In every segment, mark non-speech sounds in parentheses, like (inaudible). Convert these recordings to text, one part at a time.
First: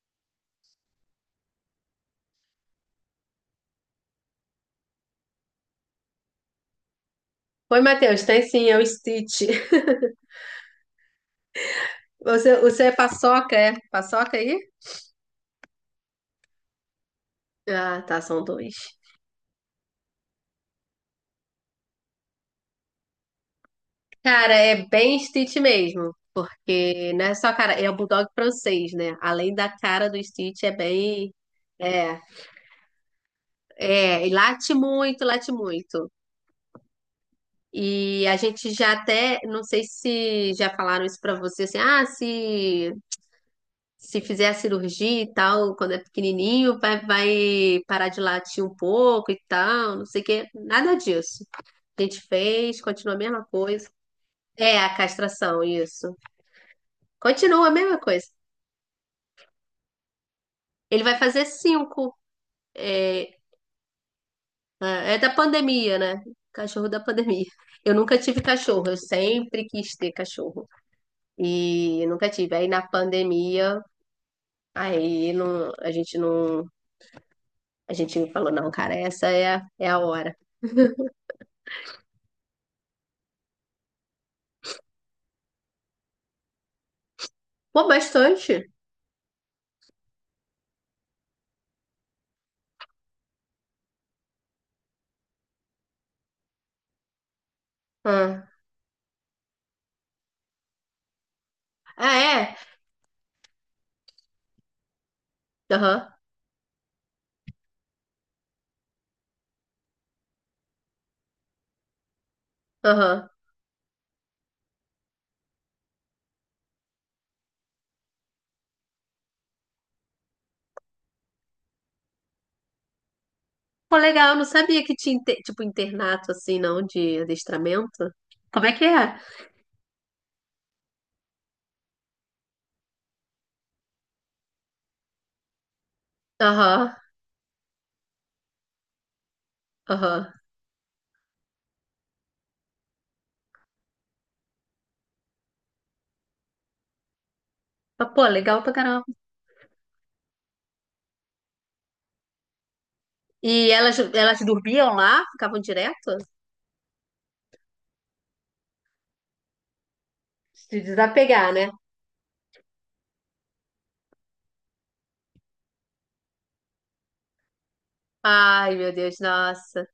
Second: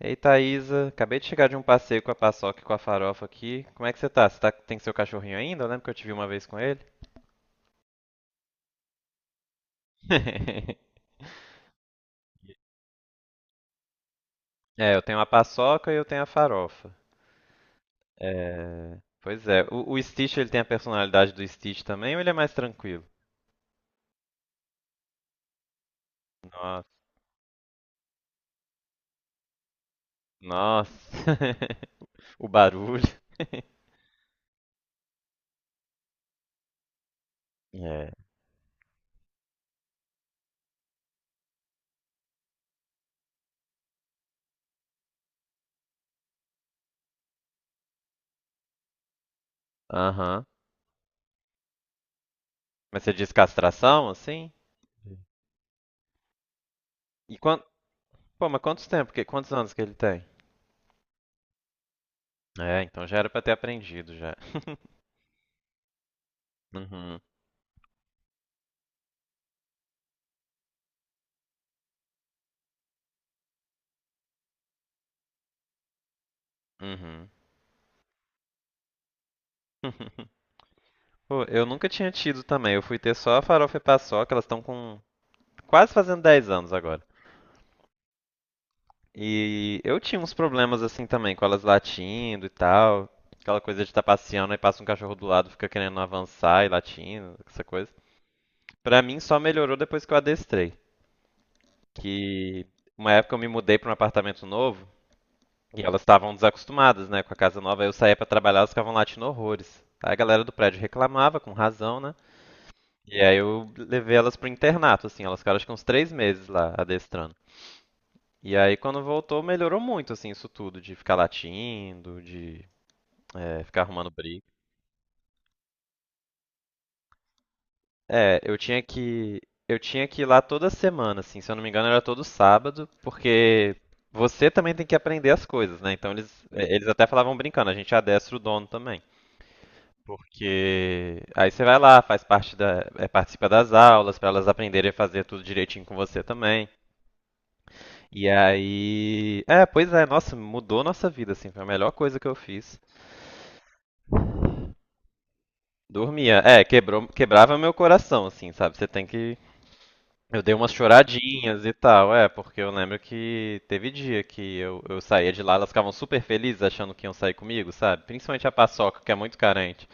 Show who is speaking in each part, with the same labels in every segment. Speaker 1: Ei, Thaísa, acabei de chegar de um passeio com a paçoca e com a farofa aqui. Como é que você tá? Você tá, tem seu cachorrinho ainda? Eu lembro que eu te vi uma vez com ele.
Speaker 2: Oi, Matheus, tem sim, é o Stitch. (laughs)
Speaker 1: (laughs)
Speaker 2: Você é? Paçoca aí?
Speaker 1: É, eu tenho a paçoca e eu tenho a farofa.
Speaker 2: Ah, tá, são dois.
Speaker 1: É. Pois é, o Stitch ele tem a personalidade do Stitch também ou ele é mais tranquilo?
Speaker 2: Cara, é bem Stitch mesmo.
Speaker 1: Nossa,
Speaker 2: Porque não é só cara, é o Bulldog francês, né? Além da cara do Stitch, é
Speaker 1: nossa.
Speaker 2: bem.
Speaker 1: (laughs)
Speaker 2: É,
Speaker 1: O barulho.
Speaker 2: é, e late muito, late muito.
Speaker 1: É.
Speaker 2: E a gente já até, não sei se já falaram isso pra você, assim, ah, se fizer a cirurgia e tal, quando é pequenininho, vai parar de latir um pouco e tal, não sei o
Speaker 1: Aham.
Speaker 2: quê. Nada disso. A gente fez,
Speaker 1: Mas você
Speaker 2: continua a
Speaker 1: diz
Speaker 2: mesma coisa.
Speaker 1: castração, assim?
Speaker 2: É a castração, isso.
Speaker 1: E quanto,
Speaker 2: Continua a mesma coisa.
Speaker 1: Pô, mas quantos tempo? Quantos anos que ele tem?
Speaker 2: Ele vai fazer cinco.
Speaker 1: É, então já era
Speaker 2: É,
Speaker 1: pra ter aprendido já. (laughs)
Speaker 2: é da pandemia, né? Cachorro da
Speaker 1: Uhum,
Speaker 2: pandemia. Eu nunca tive cachorro, eu sempre quis ter cachorro. E nunca tive. Aí na pandemia, aí não, a gente não.
Speaker 1: uhum.
Speaker 2: A gente falou, não, cara, essa é a hora.
Speaker 1: Pô, eu nunca tinha tido também. Eu fui ter só a farofa e paçoca, elas estão com quase fazendo 10 anos agora.
Speaker 2: Pô, bastante.
Speaker 1: E eu tinha uns problemas assim também, com elas latindo e tal. Aquela coisa de estar passeando e passa um cachorro do lado, fica querendo avançar e latindo, essa coisa.
Speaker 2: Ah,
Speaker 1: Pra mim só melhorou depois que eu adestrei.
Speaker 2: ah, é?
Speaker 1: Que uma época eu me mudei pra um apartamento novo e elas
Speaker 2: Aham,
Speaker 1: estavam desacostumadas, né, com a casa nova. Aí eu saía pra trabalhar, elas ficavam latindo horrores. Aí a galera do prédio reclamava, com razão, né? E
Speaker 2: aham.
Speaker 1: aí eu levei elas pro internato, assim, elas ficaram acho que uns 3 meses lá adestrando. E aí quando voltou melhorou muito, assim, isso tudo, de ficar latindo, de ficar
Speaker 2: Pô,
Speaker 1: arrumando
Speaker 2: legal, eu
Speaker 1: briga.
Speaker 2: não sabia que tinha, tipo, internato, assim, não, de adestramento.
Speaker 1: É, eu
Speaker 2: Como é
Speaker 1: tinha
Speaker 2: que é?
Speaker 1: que eu tinha que ir lá toda semana, assim, se eu não me engano era todo sábado, porque você também tem que aprender as coisas, né? Então eles
Speaker 2: Aham,
Speaker 1: até falavam brincando, a gente adestra o dono também.
Speaker 2: aham.
Speaker 1: Porque aí você vai lá, faz parte participa das aulas, pra elas aprenderem a fazer tudo direitinho com você também.
Speaker 2: Mas, pô,
Speaker 1: E
Speaker 2: legal pra caramba.
Speaker 1: aí. É, pois é, nossa, mudou nossa vida, assim, foi a melhor coisa que eu fiz.
Speaker 2: E elas dormiam lá? Ficavam direto?
Speaker 1: Dormia. É, quebrou, quebrava meu coração, assim, sabe? Você tem que. Eu dei umas
Speaker 2: Se desapegar, né?
Speaker 1: choradinhas e tal, é, porque eu lembro que teve dia que eu saía de lá, elas ficavam super felizes achando que iam sair comigo, sabe? Principalmente a
Speaker 2: Ai, meu
Speaker 1: Paçoca, que é
Speaker 2: Deus,
Speaker 1: muito carente.
Speaker 2: nossa.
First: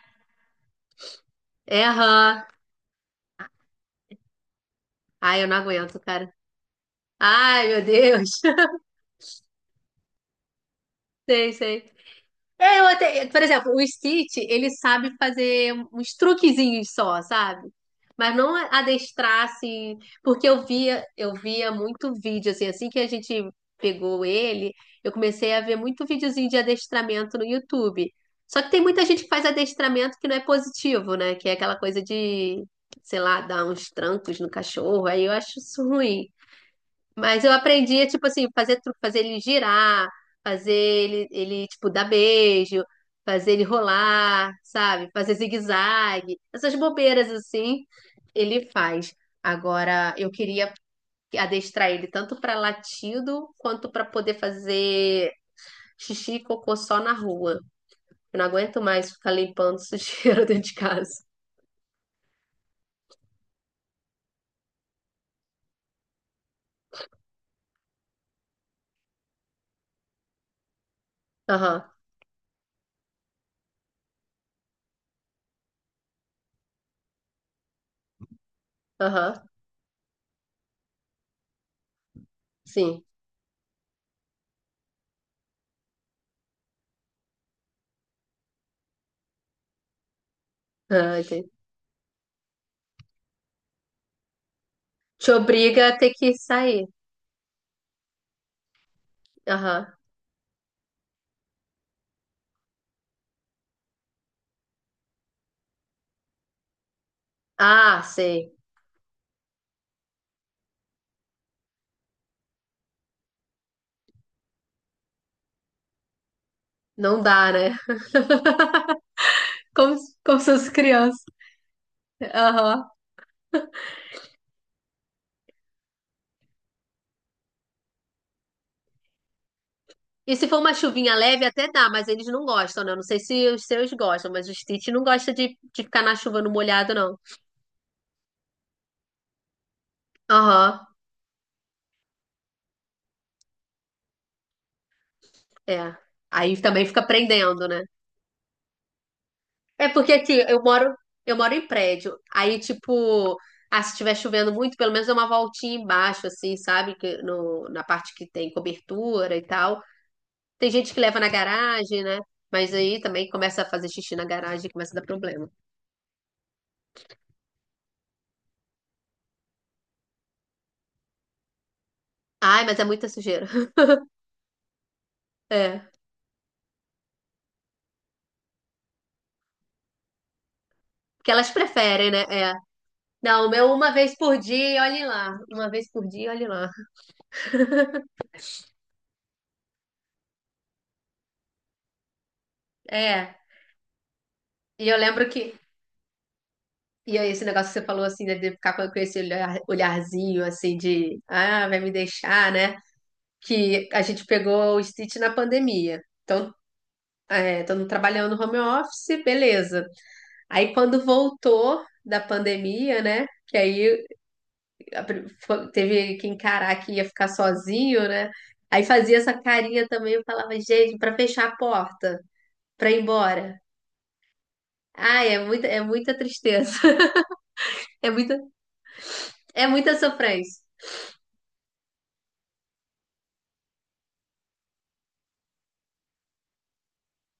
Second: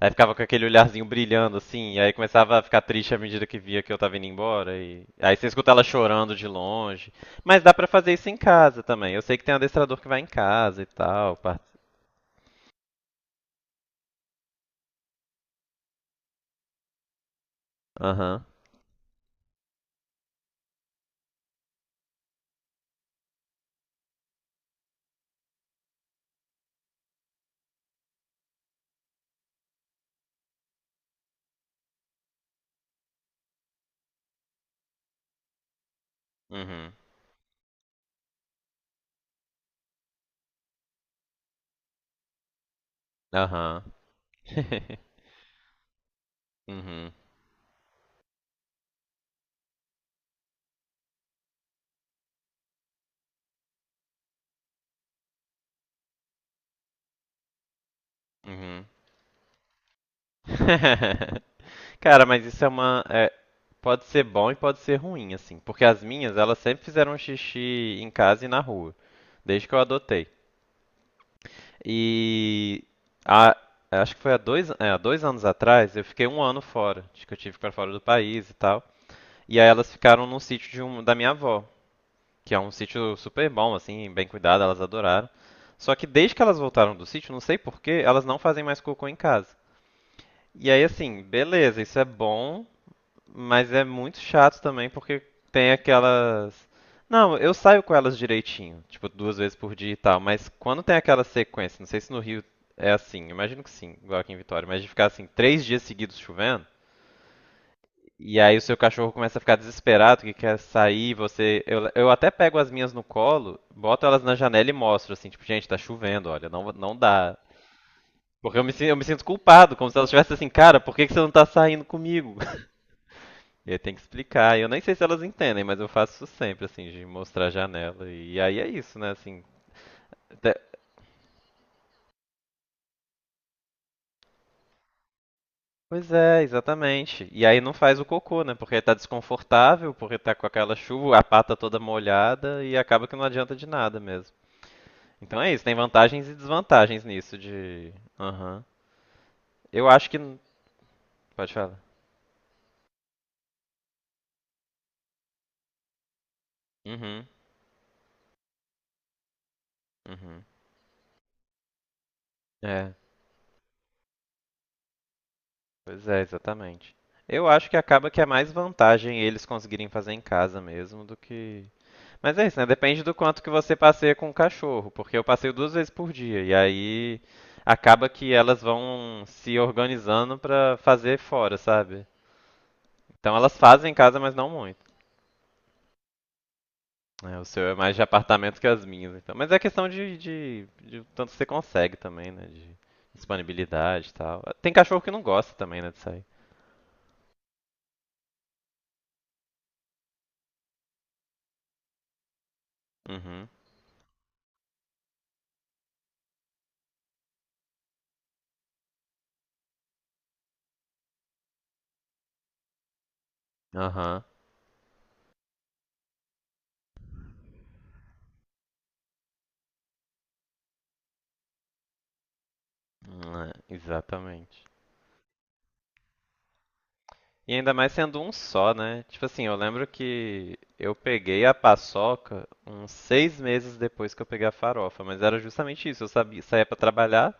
Speaker 1: Aí ficava com aquele olharzinho brilhando,
Speaker 2: É,
Speaker 1: assim, e aí
Speaker 2: aham.
Speaker 1: começava a ficar triste à medida que via que eu tava indo embora. E... Aí
Speaker 2: Ai,
Speaker 1: você
Speaker 2: eu não
Speaker 1: escuta ela
Speaker 2: aguento, cara.
Speaker 1: chorando de longe. Mas
Speaker 2: Ai,
Speaker 1: dá
Speaker 2: meu
Speaker 1: pra fazer isso
Speaker 2: Deus.
Speaker 1: em casa também. Eu sei que tem um adestrador que vai em casa e
Speaker 2: (laughs)
Speaker 1: tal.
Speaker 2: Sei, sei. É, eu até, por exemplo, o Stitch, ele sabe fazer uns truquezinhos só, sabe? Mas
Speaker 1: Aham.
Speaker 2: não adestrar assim, porque eu via muito vídeo assim, assim que a gente pegou ele, eu comecei a ver muito videozinho de adestramento no YouTube. Só que tem muita gente que faz adestramento que não é positivo, né? Que é aquela coisa de, sei lá, dar uns trancos no cachorro. Aí eu acho isso ruim.
Speaker 1: Uhum.
Speaker 2: Mas eu aprendi, a, tipo assim, fazer truque, fazer ele girar, fazer ele, tipo, dar beijo, fazer ele
Speaker 1: Aham.
Speaker 2: rolar,
Speaker 1: (laughs)
Speaker 2: sabe? Fazer zigue-zague, essas
Speaker 1: Uhum.
Speaker 2: bobeiras assim, ele faz. Agora, eu queria adestrar ele tanto para latido quanto para poder fazer xixi e cocô só na rua. Eu não aguento
Speaker 1: Uhum.
Speaker 2: mais ficar limpando sujeira (laughs) dentro de casa.
Speaker 1: (laughs) Cara, mas isso é uma. É, pode ser bom e pode ser ruim, assim. Porque as minhas, elas sempre fizeram xixi em casa e na rua. Desde que eu adotei.
Speaker 2: Aham,
Speaker 1: E a- acho que foi há dois anos atrás, eu fiquei um ano fora. Acho que eu tive para fora do país e tal.
Speaker 2: aham,
Speaker 1: E aí elas ficaram num sítio de um, da minha avó, que é um
Speaker 2: sim.
Speaker 1: sítio super bom, assim, bem cuidado, elas adoraram. Só que desde que elas voltaram do sítio, não sei porquê, elas não fazem mais cocô em casa. E aí,
Speaker 2: Ah,
Speaker 1: assim,
Speaker 2: entendi.
Speaker 1: beleza, isso é bom, mas é muito chato também porque
Speaker 2: Te
Speaker 1: tem
Speaker 2: obriga a ter que
Speaker 1: aquelas.
Speaker 2: sair.
Speaker 1: Não, eu saio com elas direitinho, tipo duas vezes por dia e
Speaker 2: Aham.
Speaker 1: tal, mas quando tem aquela sequência, não sei se no Rio é assim, imagino que sim, igual aqui em Vitória, mas de ficar assim 3 dias seguidos chovendo,
Speaker 2: Ah,
Speaker 1: e
Speaker 2: sei.
Speaker 1: aí o seu cachorro começa a ficar desesperado, que quer sair, você. Eu até pego as minhas no colo, boto elas na janela e mostro, assim, tipo, gente, tá chovendo, olha, não, não
Speaker 2: Não
Speaker 1: dá.
Speaker 2: dá, né?
Speaker 1: Porque eu me sinto culpado, como se
Speaker 2: Como,
Speaker 1: elas estivessem
Speaker 2: como
Speaker 1: assim,
Speaker 2: se fosse
Speaker 1: cara, por que que você
Speaker 2: criança.
Speaker 1: não tá saindo comigo?
Speaker 2: Aham.
Speaker 1: E aí tem que explicar. Eu nem sei se elas entendem, mas eu faço isso sempre, assim, de mostrar a janela. E aí é isso, né? Assim,
Speaker 2: E se
Speaker 1: até-
Speaker 2: for uma chuvinha leve, até dá, mas eles não gostam, né? Eu não sei se os seus gostam, mas o Stitch não gosta de ficar
Speaker 1: Pois
Speaker 2: na chuva
Speaker 1: é,
Speaker 2: no molhado, não.
Speaker 1: exatamente. E aí não faz o cocô, né? Porque tá desconfortável, porque tá com aquela
Speaker 2: Aham,
Speaker 1: chuva, a pata toda molhada e acaba que não adianta de nada mesmo. Então é isso, tem
Speaker 2: é.
Speaker 1: vantagens e
Speaker 2: Aí também
Speaker 1: desvantagens
Speaker 2: fica
Speaker 1: nisso
Speaker 2: prendendo, né?
Speaker 1: de. Aham. Eu
Speaker 2: É
Speaker 1: acho
Speaker 2: porque
Speaker 1: que.
Speaker 2: aqui eu
Speaker 1: Pode
Speaker 2: moro em
Speaker 1: falar.
Speaker 2: prédio. Aí, tipo, ah, se estiver chovendo muito, pelo menos dá uma voltinha embaixo, assim, sabe? Que
Speaker 1: Uhum,
Speaker 2: no, na parte que tem cobertura e tal.
Speaker 1: uhum.
Speaker 2: Tem gente que leva na garagem, né? Mas
Speaker 1: É,
Speaker 2: aí também começa a fazer xixi na garagem e começa a dar problema.
Speaker 1: pois é, exatamente. Eu acho que acaba que é mais vantagem eles conseguirem fazer em casa mesmo do que. Mas é isso,
Speaker 2: Ai,
Speaker 1: né?
Speaker 2: mas é
Speaker 1: Depende
Speaker 2: muita
Speaker 1: do quanto
Speaker 2: sujeira.
Speaker 1: que você
Speaker 2: (laughs)
Speaker 1: passeia com o cachorro, porque eu passeio duas vezes
Speaker 2: É.
Speaker 1: por dia e aí acaba que elas vão se organizando pra fazer
Speaker 2: Porque elas
Speaker 1: fora, sabe?
Speaker 2: preferem, né? É.
Speaker 1: Então
Speaker 2: Não, o
Speaker 1: elas
Speaker 2: meu
Speaker 1: fazem
Speaker 2: uma
Speaker 1: em
Speaker 2: vez
Speaker 1: casa, mas
Speaker 2: por
Speaker 1: não
Speaker 2: dia e
Speaker 1: muito.
Speaker 2: olhe lá. Uma vez por dia e olhe lá.
Speaker 1: É, o seu é mais
Speaker 2: (laughs)
Speaker 1: de apartamento que as minhas, então. Mas é questão de tanto que você consegue também, né? De
Speaker 2: É.
Speaker 1: disponibilidade e tal. Tem
Speaker 2: E eu
Speaker 1: cachorro que não
Speaker 2: lembro que.
Speaker 1: gosta também, né, de sair.
Speaker 2: E aí, esse negócio que você falou assim, né, de ficar com esse olharzinho assim de ah, vai me deixar, né?
Speaker 1: Uhum.
Speaker 2: Que a gente pegou o Stitch na pandemia. Então, é, todo mundo trabalhando no home office, beleza. Aí quando voltou da pandemia, né? Que aí
Speaker 1: Aham.
Speaker 2: teve que encarar que ia ficar sozinho, né? Aí fazia essa carinha também, eu falava, gente, pra fechar a porta, pra ir embora.
Speaker 1: É, exatamente.
Speaker 2: Ah, é muita tristeza. (laughs)
Speaker 1: E ainda mais
Speaker 2: É
Speaker 1: sendo um
Speaker 2: muita,
Speaker 1: só, né? Tipo assim, eu
Speaker 2: é
Speaker 1: lembro
Speaker 2: muita
Speaker 1: que
Speaker 2: sofrência.
Speaker 1: eu peguei a paçoca uns 6 meses depois que eu peguei a farofa, mas era justamente isso. Eu sabia, saía pra trabalhar,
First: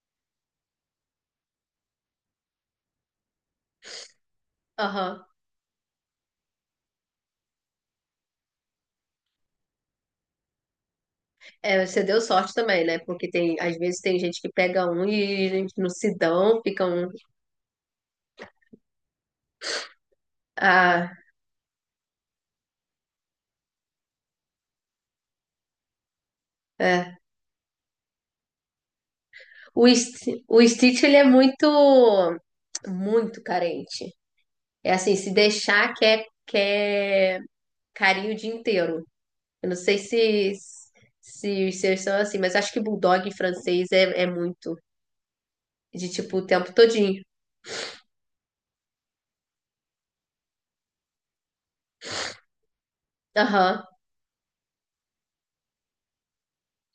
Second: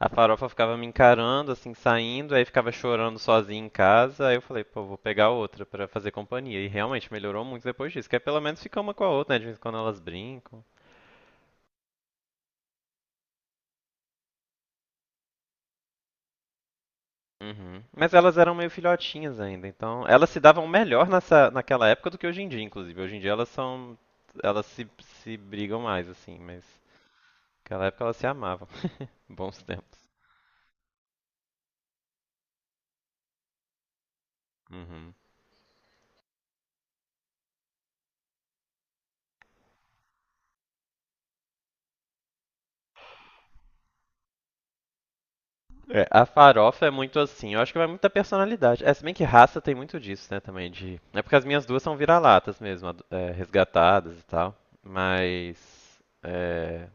Speaker 1: a farofa ficava me encarando, assim, saindo, aí ficava chorando sozinha em casa. Aí eu falei, pô, vou
Speaker 2: Aham.
Speaker 1: pegar outra pra fazer companhia. E realmente melhorou muito depois disso, que aí pelo menos fica uma com a outra, né? De vez em quando elas brincam.
Speaker 2: É, você deu sorte também, né? Porque tem, às vezes tem gente que pega um e gente não se dão, ficam.
Speaker 1: Uhum. Mas elas eram meio filhotinhas ainda, então elas se davam melhor
Speaker 2: Ah,
Speaker 1: nessa, naquela época do que hoje em dia, inclusive. Hoje em dia elas são, elas se brigam mais assim, mas
Speaker 2: é.
Speaker 1: naquela época elas se amavam. (laughs) Bons
Speaker 2: O,
Speaker 1: tempos.
Speaker 2: O Stitch, ele é muito, muito carente. É
Speaker 1: Uhum.
Speaker 2: assim, se deixar, quer, quer carinho o dia inteiro. Eu não sei se, se os seus são assim, mas acho que bulldog francês é, é muito.
Speaker 1: É,
Speaker 2: De
Speaker 1: a
Speaker 2: tipo, o tempo
Speaker 1: farofa é muito
Speaker 2: todinho.
Speaker 1: assim, eu acho que vai muito da personalidade. É, se bem que raça tem muito disso, né, também de. É porque as minhas duas são vira-latas mesmo,
Speaker 2: Aham.
Speaker 1: resgatadas e tal, mas é,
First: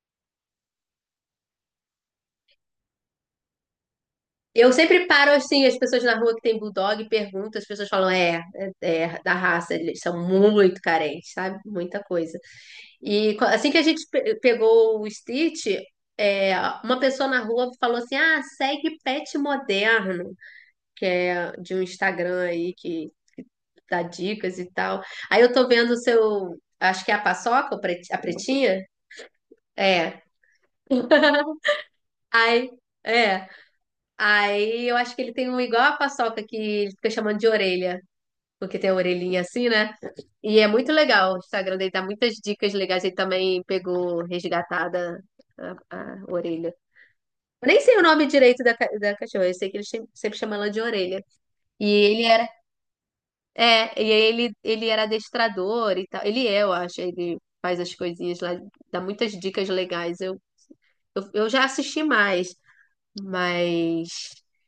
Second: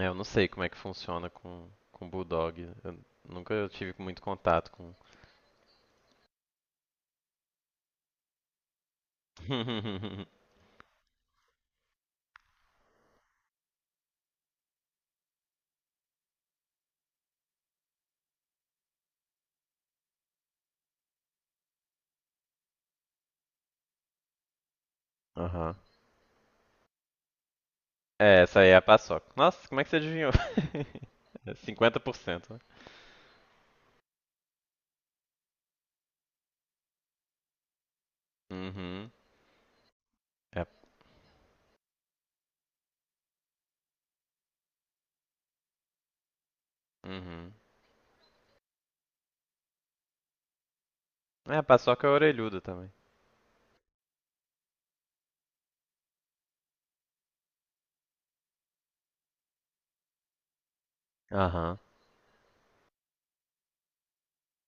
Speaker 1: eu não sei como é que funciona com bulldog. Eu nunca tive muito contato
Speaker 2: Eu
Speaker 1: com
Speaker 2: sempre paro assim, as pessoas na rua que tem bulldog e pergunto, as pessoas falam, é, é, é da raça, eles são
Speaker 1: (laughs)
Speaker 2: muito carentes, sabe? Muita coisa. E assim que a gente pegou o Stitch, é, uma pessoa na rua falou assim: ah, segue pet moderno, que é de um Instagram aí que dar dicas e tal. Aí eu tô
Speaker 1: Aham.
Speaker 2: vendo o seu, acho que é a paçoca, o a
Speaker 1: É, essa aí é
Speaker 2: pretinha?
Speaker 1: a paçoca. Nossa, como é que você
Speaker 2: É.
Speaker 1: adivinhou? (laughs) É
Speaker 2: (laughs)
Speaker 1: 50%, né?
Speaker 2: Aí, é. Aí eu acho que ele tem um igual a paçoca que ele fica chamando de orelha, porque tem a
Speaker 1: Uhum.
Speaker 2: orelhinha assim, né? E
Speaker 1: É.
Speaker 2: é muito legal. O Instagram dele dá muitas dicas legais. Ele também pegou resgatada a, a orelha.
Speaker 1: Uhum.
Speaker 2: Eu nem sei o nome direito da, da cachorra, eu sei que ele sempre chama ela de orelha.
Speaker 1: É, a
Speaker 2: E
Speaker 1: paçoca é
Speaker 2: ele era
Speaker 1: orelhuda também.
Speaker 2: é, e aí ele era adestrador e tal. Ele é, eu acho, ele faz as coisinhas lá, dá muitas dicas legais. Eu já
Speaker 1: Aham.
Speaker 2: assisti mais, mas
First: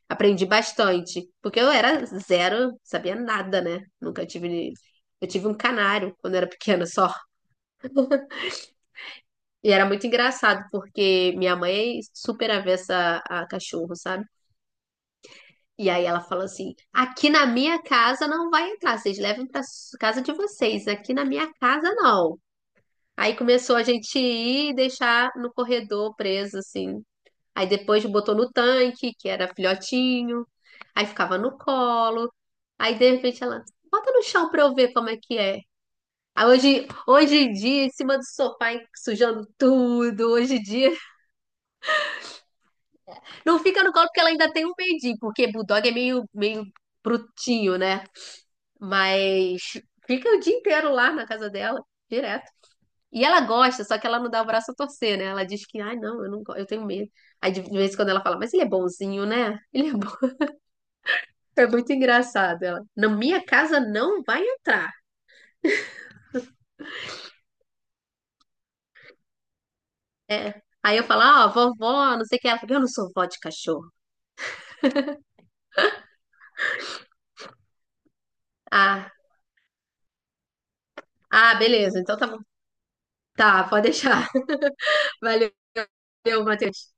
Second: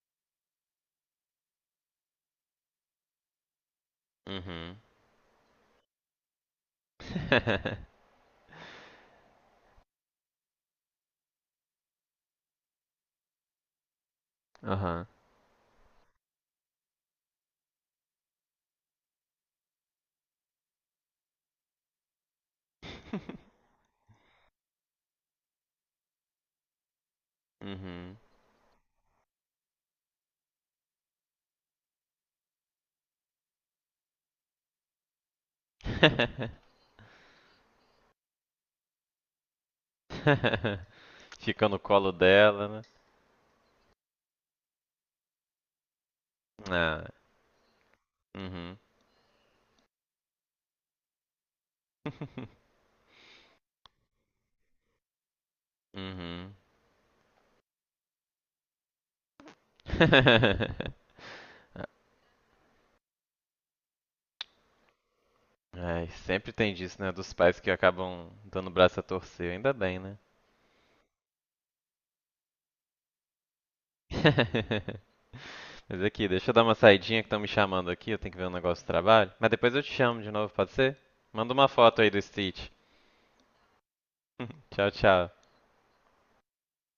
Speaker 2: aprendi bastante, porque eu era zero, sabia nada, né? Nunca tive.
Speaker 1: Uhum.
Speaker 2: Eu tive um canário quando era pequena só.
Speaker 1: (laughs)
Speaker 2: E era muito engraçado, porque minha mãe é super avessa a cachorro, sabe?
Speaker 1: Aham.
Speaker 2: E aí ela falou assim: aqui na minha casa não vai entrar, vocês levam pra casa de vocês, aqui na minha casa não. Aí
Speaker 1: (laughs)
Speaker 2: começou a gente ir e deixar no corredor preso, assim. Aí depois
Speaker 1: Uhum.
Speaker 2: botou no tanque, que era filhotinho. Aí ficava no colo. Aí de repente ela, bota no chão pra eu ver como é que é. Aí
Speaker 1: (laughs)
Speaker 2: hoje, hoje em dia, em cima do sofá, hein, sujando tudo. Hoje em dia,
Speaker 1: Fica no colo dela, né?
Speaker 2: não fica no colo porque ela ainda tem um medinho, porque bulldog é meio
Speaker 1: Ah.
Speaker 2: brutinho, né?
Speaker 1: Uhum.
Speaker 2: Mas fica o dia inteiro lá na casa dela.
Speaker 1: (laughs)
Speaker 2: E ela gosta, só que ela não dá o braço a torcer, né? Ela diz que, ai, não, eu não,
Speaker 1: Uhum.
Speaker 2: eu tenho medo. Aí de vez em quando ela fala, mas ele é bonzinho, né? Ele é bom. (laughs)
Speaker 1: (laughs)
Speaker 2: É muito engraçado. Ela, na minha casa não vai entrar.
Speaker 1: Ai, sempre tem disso, né? Dos pais que acabam dando o braço a torcer. Ainda bem, né?
Speaker 2: É. Aí eu falo, ó, vovó, não sei o que. Ela fala, eu não sou vó de cachorro.
Speaker 1: (laughs) Mas aqui, deixa eu dar uma saidinha que estão me chamando aqui, eu tenho que ver um negócio de
Speaker 2: Ah,
Speaker 1: trabalho. Mas depois eu te chamo de novo, pode ser? Manda
Speaker 2: ah,
Speaker 1: uma
Speaker 2: beleza,
Speaker 1: foto aí
Speaker 2: então
Speaker 1: do
Speaker 2: tá bom.
Speaker 1: Stitch.
Speaker 2: Tá, pode deixar.
Speaker 1: (laughs) Tchau,
Speaker 2: (laughs)
Speaker 1: tchau.
Speaker 2: Valeu, Matheus.